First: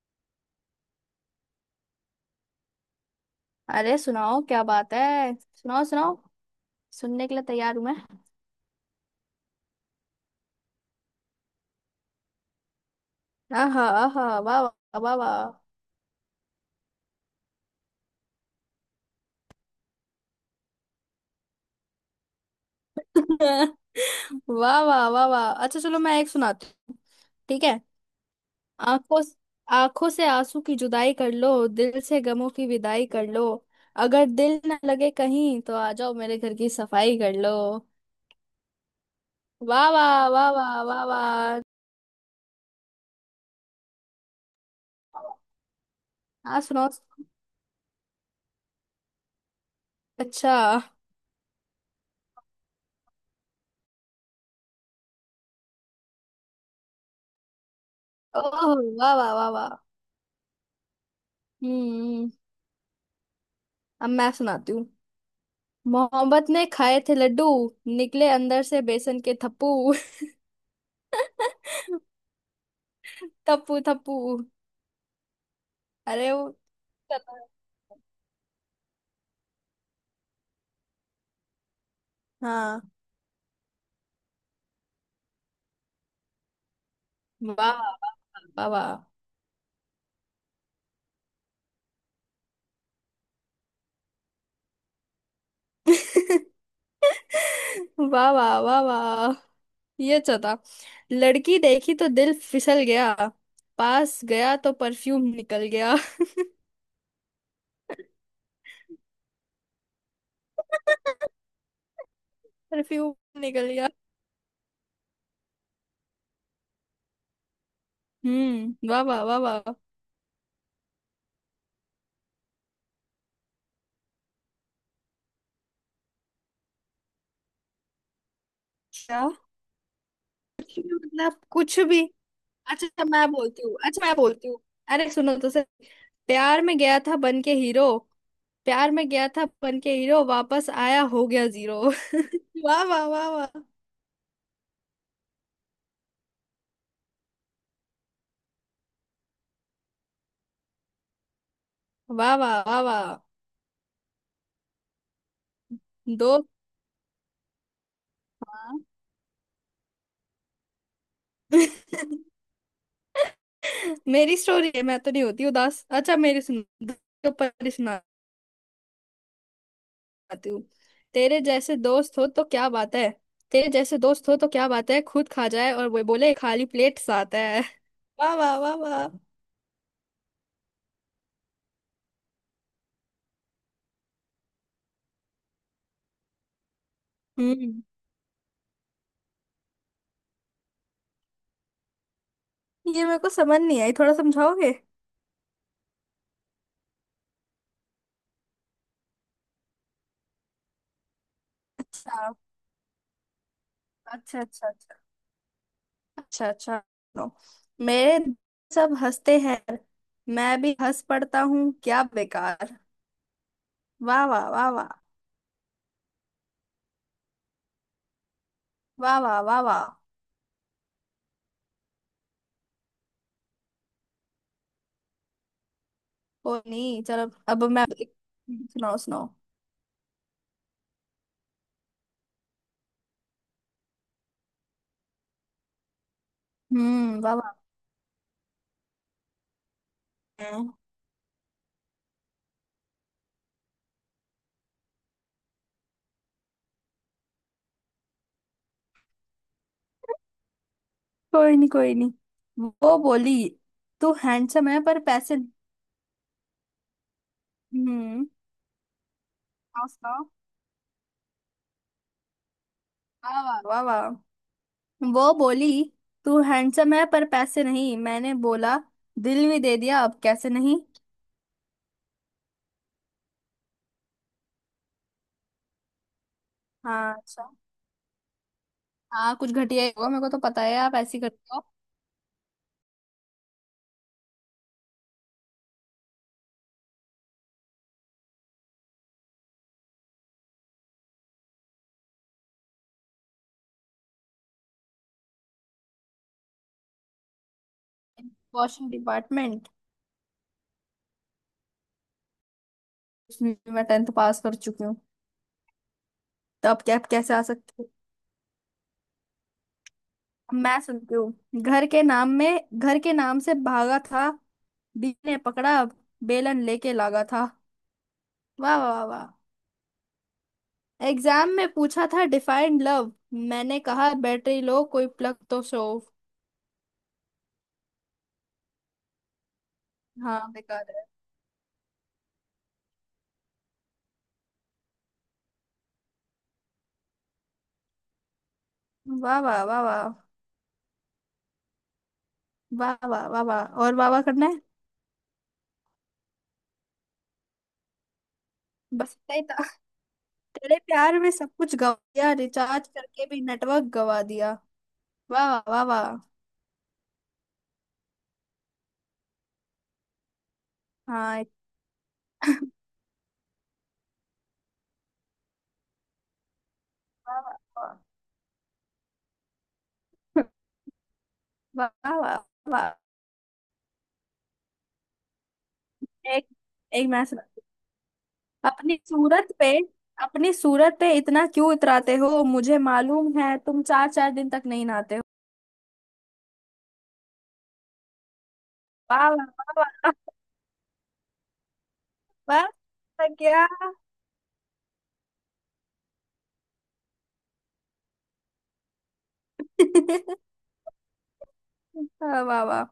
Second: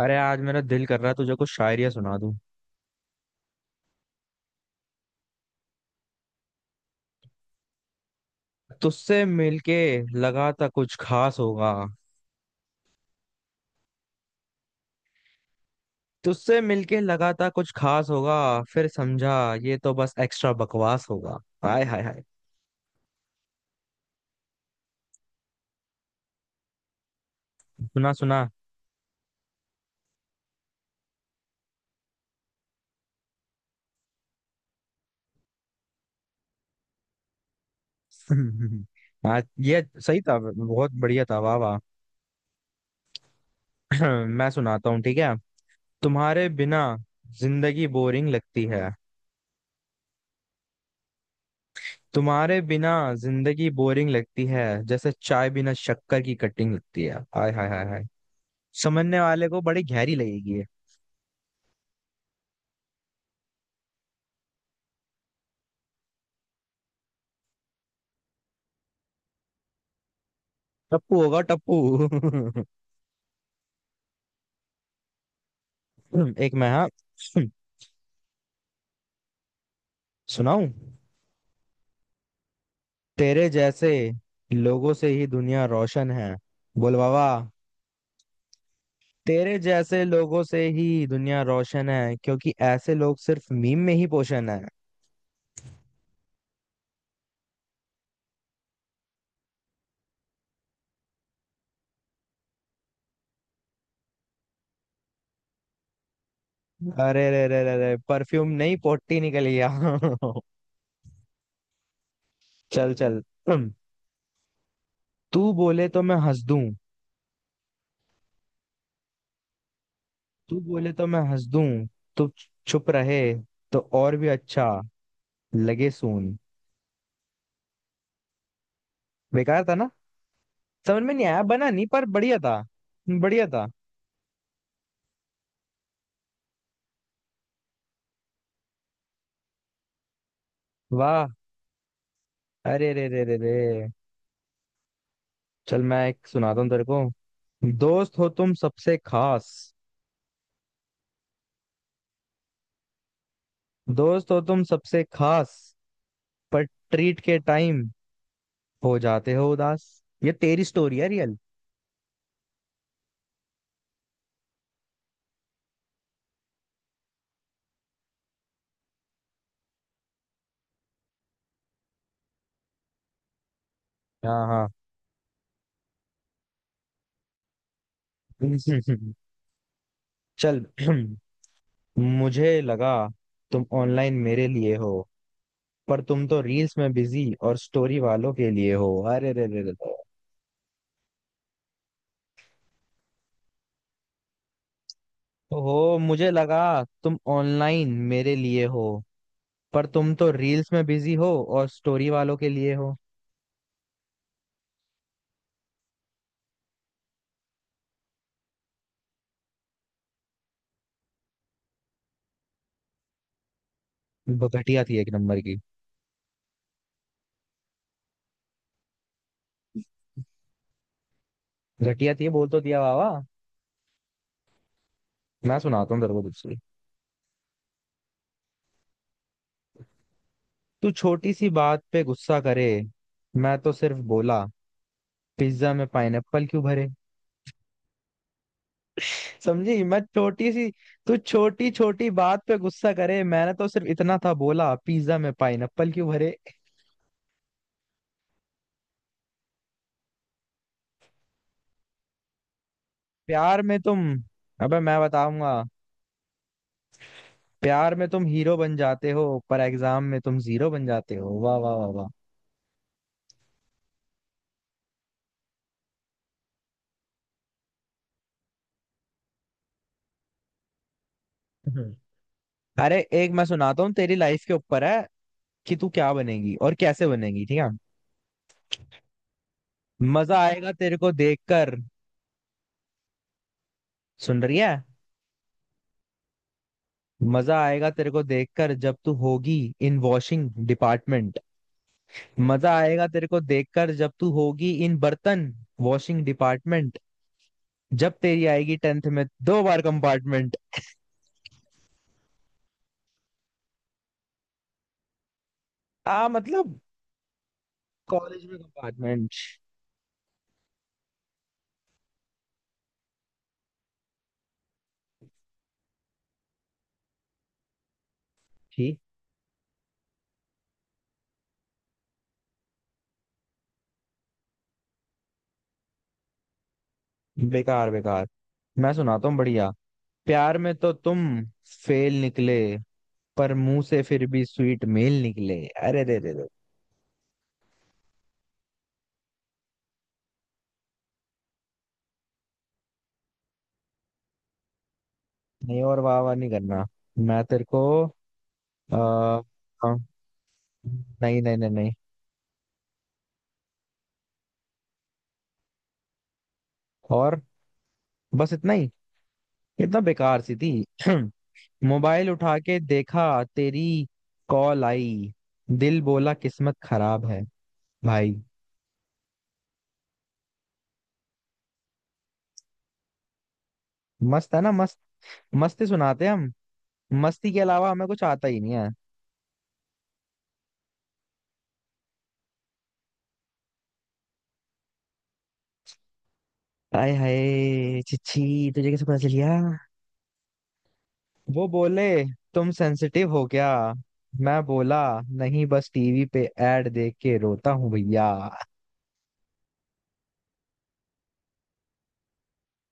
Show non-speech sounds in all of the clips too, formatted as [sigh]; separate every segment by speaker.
Speaker 1: अरे आज मेरा दिल कर रहा है तुझे कुछ शायरियां सुना दूं।
Speaker 2: अरे सुनाओ क्या बात है सुनाओ सुनाओ। सुनने के लिए तैयार हूं मैं।
Speaker 1: तुझसे मिलके लगा था कुछ खास होगा।
Speaker 2: आहा आहा वाह वाह वाह वाह।
Speaker 1: तुझसे मिलके लगा था कुछ खास होगा, फिर समझा ये तो बस एक्स्ट्रा बकवास होगा। हाय हाय हाय।
Speaker 2: [laughs] वाह वाह वाह वाह। अच्छा चलो मैं एक सुनाती हूँ। ठीक है।
Speaker 1: सुना सुना।
Speaker 2: आंखों आंखों से आंसू की जुदाई कर लो दिल से गमों की विदाई कर लो। अगर दिल न लगे कहीं तो आ जाओ मेरे घर की सफाई कर लो।
Speaker 1: [laughs] आज ये
Speaker 2: वाह वाह
Speaker 1: सही था,
Speaker 2: वाह वाह
Speaker 1: बहुत
Speaker 2: वाह
Speaker 1: बढ़िया था, वाह
Speaker 2: वाह।
Speaker 1: वाह। [clears throat] मैं सुनाता हूँ, ठीक है। तुम्हारे
Speaker 2: हाँ
Speaker 1: बिना
Speaker 2: सुनाओ।
Speaker 1: जिंदगी बोरिंग लगती है।
Speaker 2: अच्छा।
Speaker 1: तुम्हारे बिना जिंदगी बोरिंग लगती है, जैसे चाय बिना शक्कर की कटिंग लगती है। हाय हाय हाय हाय।
Speaker 2: ओह। वाह
Speaker 1: समझने
Speaker 2: वाह
Speaker 1: वाले
Speaker 2: वाह
Speaker 1: को
Speaker 2: वाह।
Speaker 1: बड़ी गहरी लगेगी ये।
Speaker 2: हम्म। अब मैं सुनाती हूँ। मोहब्बत ने खाए थे लड्डू निकले अंदर से बेसन के थप्पू।
Speaker 1: टप्पू होगा टप्पू। [laughs]
Speaker 2: [laughs] थप्पू थप्पू। अरे वो।
Speaker 1: एक मैं, हाँ, सुनाऊं।
Speaker 2: हाँ।
Speaker 1: तेरे जैसे लोगों से ही दुनिया रोशन है, बोल बाबा।
Speaker 2: वाह वाह वाह वाह।
Speaker 1: तेरे जैसे लोगों से ही दुनिया रोशन है क्योंकि ऐसे लोग सिर्फ मीम में ही पोषण है।
Speaker 2: [laughs] वाह वाह वाह वाह। ये चता लड़की देखी तो दिल फिसल गया पास गया तो परफ्यूम निकल गया।
Speaker 1: अरे रे रे रे रे, परफ्यूम नहीं पोटी निकल गया। [laughs]
Speaker 2: [laughs]
Speaker 1: चल चल,
Speaker 2: परफ्यूम निकल गया।
Speaker 1: तू बोले तो मैं हंस दूं।
Speaker 2: वाह वाह वाह वाह।
Speaker 1: तू बोले तो मैं हंस दूं, तू छुप रहे तो और भी अच्छा लगे। सून,
Speaker 2: क्या।
Speaker 1: बेकार था ना।
Speaker 2: कुछ भी
Speaker 1: समझ में नहीं
Speaker 2: मतलब
Speaker 1: आया, बना
Speaker 2: कुछ
Speaker 1: नहीं,
Speaker 2: भी।
Speaker 1: पर बढ़िया था।
Speaker 2: अच्छा अच्छा, मैं
Speaker 1: बढ़िया
Speaker 2: बोलती
Speaker 1: था।
Speaker 2: हूँ अच्छा मैं बोलती हूँ। अरे सुनो तो सर, प्यार में गया था बन के हीरो, प्यार में गया था बन के हीरो वापस आया हो
Speaker 1: वाह,
Speaker 2: गया जीरो। [laughs] वाह
Speaker 1: अरे रे
Speaker 2: वाह
Speaker 1: रे
Speaker 2: वाह
Speaker 1: रे रे,
Speaker 2: वाह
Speaker 1: चल मैं एक सुनाता हूँ तेरे को। दोस्त हो तुम सबसे खास।
Speaker 2: वाह वाह वाह वाह।
Speaker 1: दोस्त हो तुम सबसे खास,
Speaker 2: दोस्त
Speaker 1: पर ट्रीट के टाइम
Speaker 2: वाह।
Speaker 1: हो जाते हो उदास। ये तेरी स्टोरी है रियल।
Speaker 2: [laughs] मेरी स्टोरी है मैं तो नहीं होती उदास। अच्छा मेरी सुनो दोस्त के ऊपर ही सुनाती हूँ। तेरे जैसे दोस्त हो तो क्या बात है। तेरे जैसे दोस्त हो
Speaker 1: हाँ
Speaker 2: तो क्या
Speaker 1: हाँ।
Speaker 2: बात है खुद खा जाए और वो बोले खाली प्लेट साथ है। [laughs] वाह वाह वाह वाह।
Speaker 1: [laughs] चल। [clears throat] मुझे लगा तुम ऑनलाइन मेरे लिए हो, पर तुम तो रील्स में बिजी और
Speaker 2: हम्म।
Speaker 1: स्टोरी वालों के लिए हो। अरे रे रे रे।
Speaker 2: ये मेरे को समझ नहीं आई थोड़ा समझाओगे।
Speaker 1: ओह, मुझे लगा तुम ऑनलाइन मेरे लिए हो, पर तुम तो रील्स में बिजी हो और स्टोरी
Speaker 2: अच्छा
Speaker 1: वालों के लिए हो।
Speaker 2: अच्छा अच्छा। अच्छा अच्छा अच्छा सुनो, मेरे सब हंसते हैं मैं भी हंस पड़ता हूँ क्या बेकार। वाह वाह वाह
Speaker 1: घटिया
Speaker 2: वाह।
Speaker 1: थी, एक नंबर की।
Speaker 2: वाह वाह वाह वाह।
Speaker 1: घटिया थी, बोल तो दिया वावा। मैं सुनाता हूँ तेरे को दूसरी।
Speaker 2: कोई नहीं चलो अब मैं एक- सुनाओ सुनाओ।
Speaker 1: तू छोटी सी बात पे गुस्सा करे, मैं तो सिर्फ बोला पिज्जा में पाइनएप्पल क्यों भरे।
Speaker 2: वाह वाह।
Speaker 1: समझी, मैं छोटी
Speaker 2: हम्म,
Speaker 1: सी। तू छोटी छोटी बात पे गुस्सा करे, मैंने तो सिर्फ इतना था बोला पिज्जा में पाइनएप्पल क्यों भरे।
Speaker 2: कोई नहीं कोई नहीं। वो बोली
Speaker 1: प्यार में तुम,
Speaker 2: तू हैंडसम
Speaker 1: अबे
Speaker 2: है पर
Speaker 1: मैं
Speaker 2: पैसे।
Speaker 1: बताऊंगा। प्यार में तुम
Speaker 2: हम्म।
Speaker 1: हीरो बन जाते हो, पर
Speaker 2: सुनाओ
Speaker 1: एग्जाम में
Speaker 2: सुनाओ।
Speaker 1: तुम जीरो बन जाते हो। वाह वाह वाह वाह।
Speaker 2: वाह वाह वाह वाह। वो बोली तू हैंडसम है पर पैसे नहीं मैंने बोला दिल भी दे दिया अब कैसे नहीं।
Speaker 1: हम्म, अरे एक मैं सुनाता हूँ, तेरी लाइफ के ऊपर है, कि तू क्या बनेगी और कैसे
Speaker 2: हाँ
Speaker 1: बनेगी,
Speaker 2: अच्छा।
Speaker 1: ठीक है।
Speaker 2: हाँ कुछ घटिया ही होगा मेरे को
Speaker 1: मजा
Speaker 2: तो पता
Speaker 1: आएगा
Speaker 2: है आप
Speaker 1: तेरे को
Speaker 2: ऐसी करते हो।
Speaker 1: देखकर, सुन रही है। मजा आएगा तेरे को देखकर जब तू होगी इन वॉशिंग डिपार्टमेंट। मजा आएगा तेरे को देखकर जब तू होगी इन बर्तन वॉशिंग डिपार्टमेंट, जब तेरी आएगी
Speaker 2: वॉशिंग
Speaker 1: टेंथ में दो
Speaker 2: डिपार्टमेंट
Speaker 1: बार कंपार्टमेंट।
Speaker 2: उसमें भी मैं टेंथ पास कर चुकी हूँ।
Speaker 1: आ,
Speaker 2: तो
Speaker 1: मतलब
Speaker 2: अब क्या अब कैसे आ सकती हूँ।
Speaker 1: कॉलेज में कंपार्टमेंट।
Speaker 2: अब मैं सुनती हूँ। घर के नाम में घर के नाम से भागा था बी ने पकड़ा बेलन लेके लागा था। वाह
Speaker 1: ठीक।
Speaker 2: वाह वाह। एग्जाम में पूछा था डिफाइंड लव मैंने कहा बैटरी लो कोई प्लग तो शो।
Speaker 1: बेकार बेकार, मैं सुनाता हूँ बढ़िया।
Speaker 2: हाँ
Speaker 1: प्यार में
Speaker 2: बेकार
Speaker 1: तो
Speaker 2: है।
Speaker 1: तुम फेल निकले, पर मुंह से फिर भी स्वीट मेल निकले। अरे दे दे दे,
Speaker 2: वाह वाह वाह वाह वाह वाह वाह वाह और वाह वाह करना है।
Speaker 1: नहीं और वाह वाह नहीं करना। मैं तेरे को,
Speaker 2: बस इतना
Speaker 1: आ,
Speaker 2: ही था। तेरे प्यार में
Speaker 1: नहीं
Speaker 2: सब
Speaker 1: नहीं नहीं
Speaker 2: कुछ
Speaker 1: नहीं,
Speaker 2: गवा दिया रिचार्ज करके भी नेटवर्क गवा दिया। वाह वाह वाह वाह।
Speaker 1: और बस इतना ही, इतना बेकार सी थी।
Speaker 2: हाँ एक-।
Speaker 1: [clears throat] मोबाइल उठा के देखा तेरी कॉल आई, दिल बोला किस्मत खराब
Speaker 2: वाह
Speaker 1: है
Speaker 2: वाह
Speaker 1: भाई।
Speaker 2: वाह वाह वाह, वाह।
Speaker 1: मस्त है ना, मस्त। मस्ती सुनाते हैं
Speaker 2: एक
Speaker 1: हम।
Speaker 2: एक मैं
Speaker 1: मस्ती के
Speaker 2: सुनाती
Speaker 1: अलावा हमें कुछ आता ही
Speaker 2: हूँ।
Speaker 1: नहीं है।
Speaker 2: अपनी सूरत पे, अपनी सूरत पे इतना क्यों इतराते हो मुझे मालूम है तुम चार चार दिन तक नहीं नहाते हो।
Speaker 1: हाय हाय, छिछी, तुझे कैसे पता
Speaker 2: वाह
Speaker 1: चल गया।
Speaker 2: वाह वाह वाह।
Speaker 1: वो बोले
Speaker 2: वाह
Speaker 1: तुम
Speaker 2: वाह,
Speaker 1: सेंसिटिव हो क्या,
Speaker 2: क्या।
Speaker 1: मैं बोला नहीं, बस टीवी पे एड देख के रोता हूँ भैया।
Speaker 2: हाँ, वाह वाह।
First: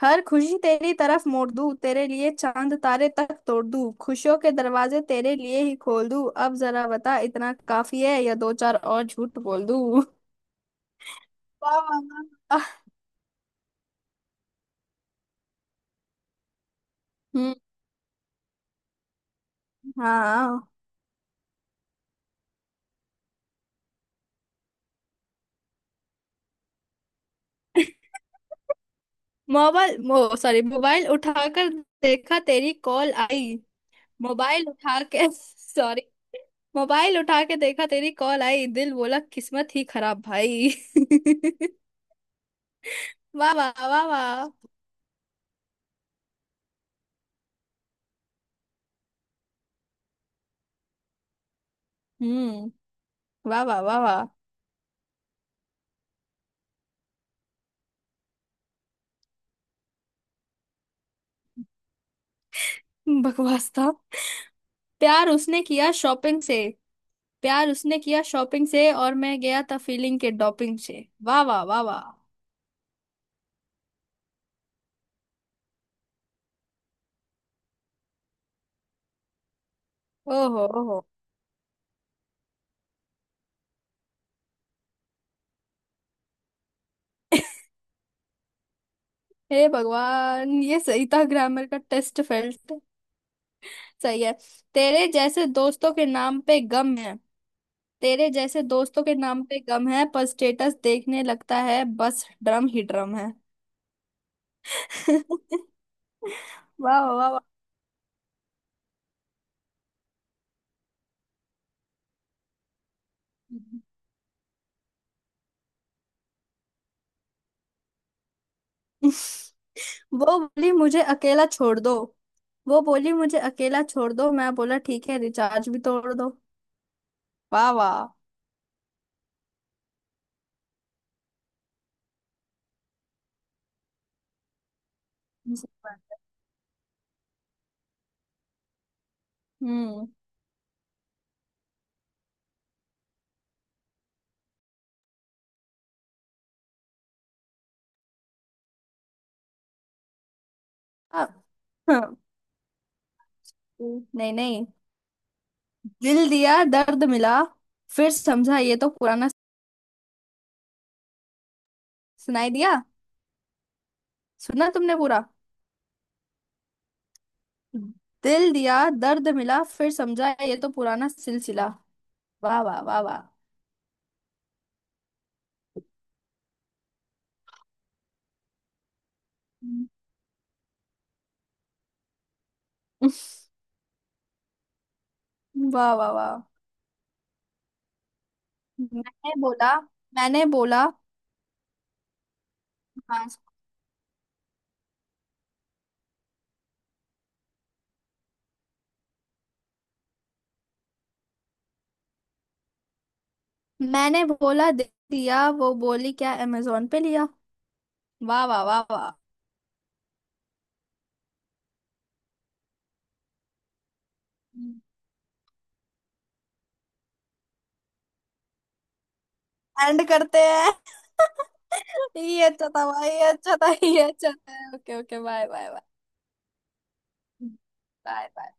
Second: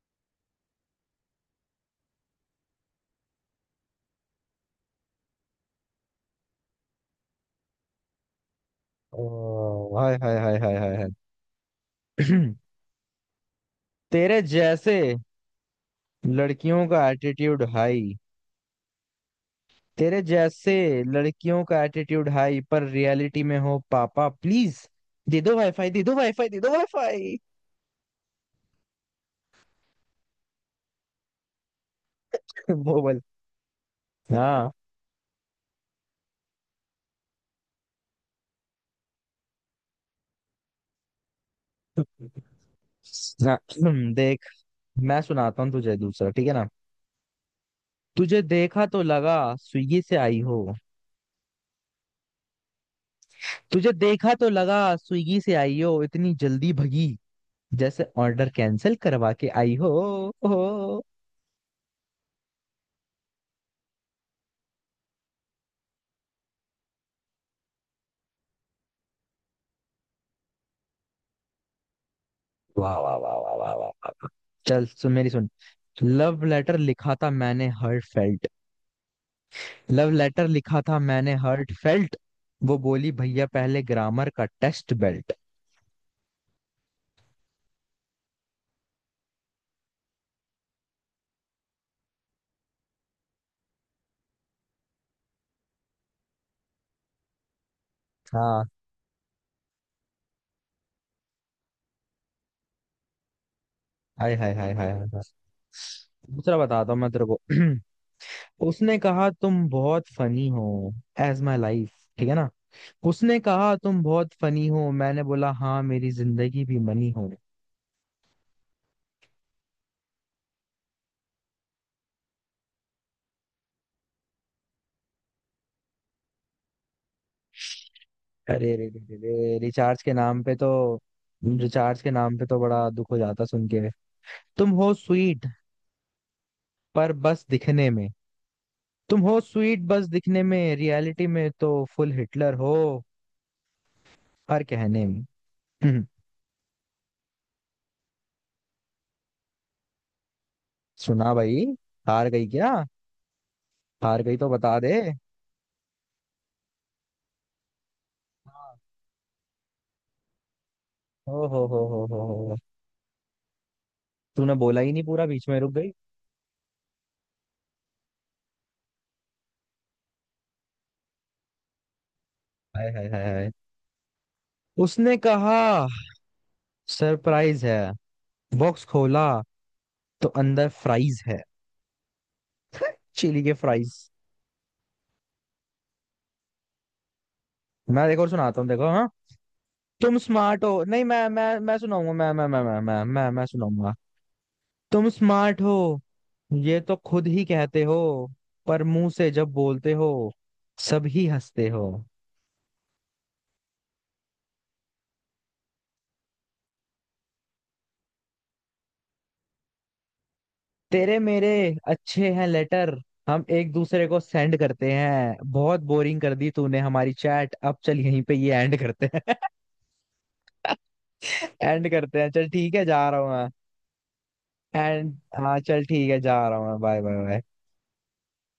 Speaker 2: हर खुशी तेरी तरफ मोड़ दूं तेरे लिए चांद तारे तक तोड़ दूं खुशियों के दरवाजे तेरे लिए ही खोल दूं अब जरा बता इतना काफी है या दो चार और झूठ बोल
Speaker 1: ओ
Speaker 2: दूं।
Speaker 1: हाय हाय हाय हाय हाय हाय।
Speaker 2: वाह वाह, वाह, वाह।
Speaker 1: [clears throat] तेरे जैसे लड़कियों का
Speaker 2: हम्म।
Speaker 1: Attitude high. तेरे
Speaker 2: हाँ।
Speaker 1: जैसे लड़कियों का एटीट्यूड हाई, पर रियलिटी में हो पापा प्लीज दे दो वाईफाई, दे दो वाईफाई, दे दो वाईफाई।
Speaker 2: मोबाइल मो सॉरी मोबाइल उठाकर देखा
Speaker 1: [laughs]
Speaker 2: तेरी कॉल
Speaker 1: मोबाइल,
Speaker 2: आई। मोबाइल
Speaker 1: हाँ,
Speaker 2: उठा के [laughs] सॉरी। मोबाइल उठा के देखा तेरी कॉल आई दिल बोला किस्मत ही खराब भाई। [laughs] वाह
Speaker 1: ना-
Speaker 2: वाह वाह
Speaker 1: [clears throat]
Speaker 2: वाह।
Speaker 1: देख, मैं सुनाता हूँ तुझे दूसरा, ठीक है ना। तुझे देखा तो लगा स्विगी से आई हो।
Speaker 2: हम्म वाह वाह
Speaker 1: तुझे
Speaker 2: वाह वाह।
Speaker 1: देखा तो लगा स्विगी से आई हो, इतनी जल्दी भगी जैसे ऑर्डर कैंसिल करवा के आई हो। ओ,
Speaker 2: बकवास था। प्यार उसने किया शॉपिंग से, प्यार उसने किया शॉपिंग से और मैं गया था फीलिंग के डॉपिंग से। वाह वाह वाह वाह।
Speaker 1: वाह वाह वाह वाह वाह वाह वाह। चल सुन, मेरी सुन। लव लेटर लिखा था मैंने हर्ट फेल्ट। लव लेटर
Speaker 2: ओहो
Speaker 1: लिखा था
Speaker 2: ओहो।
Speaker 1: मैंने हर्ट फेल्ट, वो बोली भैया पहले ग्रामर का टेस्ट बेल्ट।
Speaker 2: हे भगवान ये सही था ग्रामर का टेस्ट फेल्ट। सही है। तेरे जैसे दोस्तों के नाम पे गम है, तेरे जैसे
Speaker 1: हाँ,
Speaker 2: दोस्तों के नाम पे गम है पर स्टेटस देखने लगता है बस ड्रम ही ड्रम है।
Speaker 1: हाय हाय हाय हाय हाय
Speaker 2: [laughs]
Speaker 1: हाय।
Speaker 2: वाह
Speaker 1: दूसरा बताता हूँ मैं
Speaker 2: वाह
Speaker 1: तेरे को।
Speaker 2: वाह
Speaker 1: [clears throat] उसने कहा तुम बहुत फनी हो, एज माई लाइफ, ठीक है ना। उसने कहा
Speaker 2: वाह।
Speaker 1: तुम बहुत फनी हो, मैंने बोला हाँ मेरी जिंदगी भी मनी हो।
Speaker 2: [laughs] वो बोली मुझे अकेला छोड़ दो, वो बोली मुझे अकेला छोड़ दो मैं बोला ठीक है रिचार्ज भी तोड़ दो। वाह वाह।
Speaker 1: अरे रे रे रे रे, रिचार्ज के नाम पे तो, रिचार्ज के नाम पे तो बड़ा दुख हो जाता सुन के। तुम हो स्वीट, पर बस दिखने में। तुम हो स्वीट बस
Speaker 2: हम्म।
Speaker 1: दिखने में, रियलिटी में तो फुल हिटलर हो, हर कहने में। हम्म, सुना
Speaker 2: अब-।
Speaker 1: भाई।
Speaker 2: हम्म,
Speaker 1: हार गई क्या, हार
Speaker 2: नहीं
Speaker 1: गई तो
Speaker 2: नहीं।
Speaker 1: बता दे।
Speaker 2: दिल दिया दर्द मिला फिर समझा
Speaker 1: हाँ।
Speaker 2: ये तो पुराना।
Speaker 1: ओ हो
Speaker 2: सुनाई
Speaker 1: हो
Speaker 2: दिया।
Speaker 1: तूने
Speaker 2: सुना
Speaker 1: बोला ही
Speaker 2: तुमने
Speaker 1: नहीं
Speaker 2: पूरा।
Speaker 1: पूरा, बीच में रुक गई।
Speaker 2: दिल दिया दर्द मिला फिर समझा ये तो पुराना सिलसिला। वाह वाह
Speaker 1: हाय
Speaker 2: वाह
Speaker 1: हाय
Speaker 2: वाह।
Speaker 1: हाय हाय। उसने कहा सरप्राइज है, बॉक्स खोला
Speaker 2: हम्म।
Speaker 1: तो अंदर फ्राइज है, चिली
Speaker 2: [laughs]
Speaker 1: के फ्राइज।
Speaker 2: वाह वाह वाह।
Speaker 1: मैं देखो सुनाता हूँ, देखो, हाँ।
Speaker 2: मैंने बोला।
Speaker 1: तुम
Speaker 2: मैंने
Speaker 1: स्मार्ट हो,
Speaker 2: बोला।
Speaker 1: नहीं, मैं सुनाऊंगा, मैं मैं मैं मैं मैं
Speaker 2: हाँ।
Speaker 1: मैं मैं सुनाऊंगा। तुम स्मार्ट हो, ये तो खुद ही कहते हो, पर मुंह से जब बोलते हो सब ही हंसते हो।
Speaker 2: मैंने बोला दे दिया वो बोली क्या अमेजोन पे लिया। वाह वाह वाह वाह।
Speaker 1: तेरे मेरे अच्छे हैं लेटर, हम एक दूसरे को सेंड करते हैं, बहुत बोरिंग कर दी तूने हमारी चैट, अब चल यहीं पे ये एंड करते हैं।
Speaker 2: एंड करते हैं।
Speaker 1: [laughs]
Speaker 2: [laughs]
Speaker 1: एंड करते हैं,
Speaker 2: ये
Speaker 1: चल
Speaker 2: अच्छा
Speaker 1: ठीक है,
Speaker 2: था
Speaker 1: जा
Speaker 2: भाई
Speaker 1: रहा हूँ मैं।
Speaker 2: ये अच्छा था ओके
Speaker 1: एंड,
Speaker 2: ओके बाय
Speaker 1: हाँ,
Speaker 2: बाय बाय।
Speaker 1: चल ठीक है, जा रहा हूँ मैं, bye bye bye.
Speaker 2: Bye bye.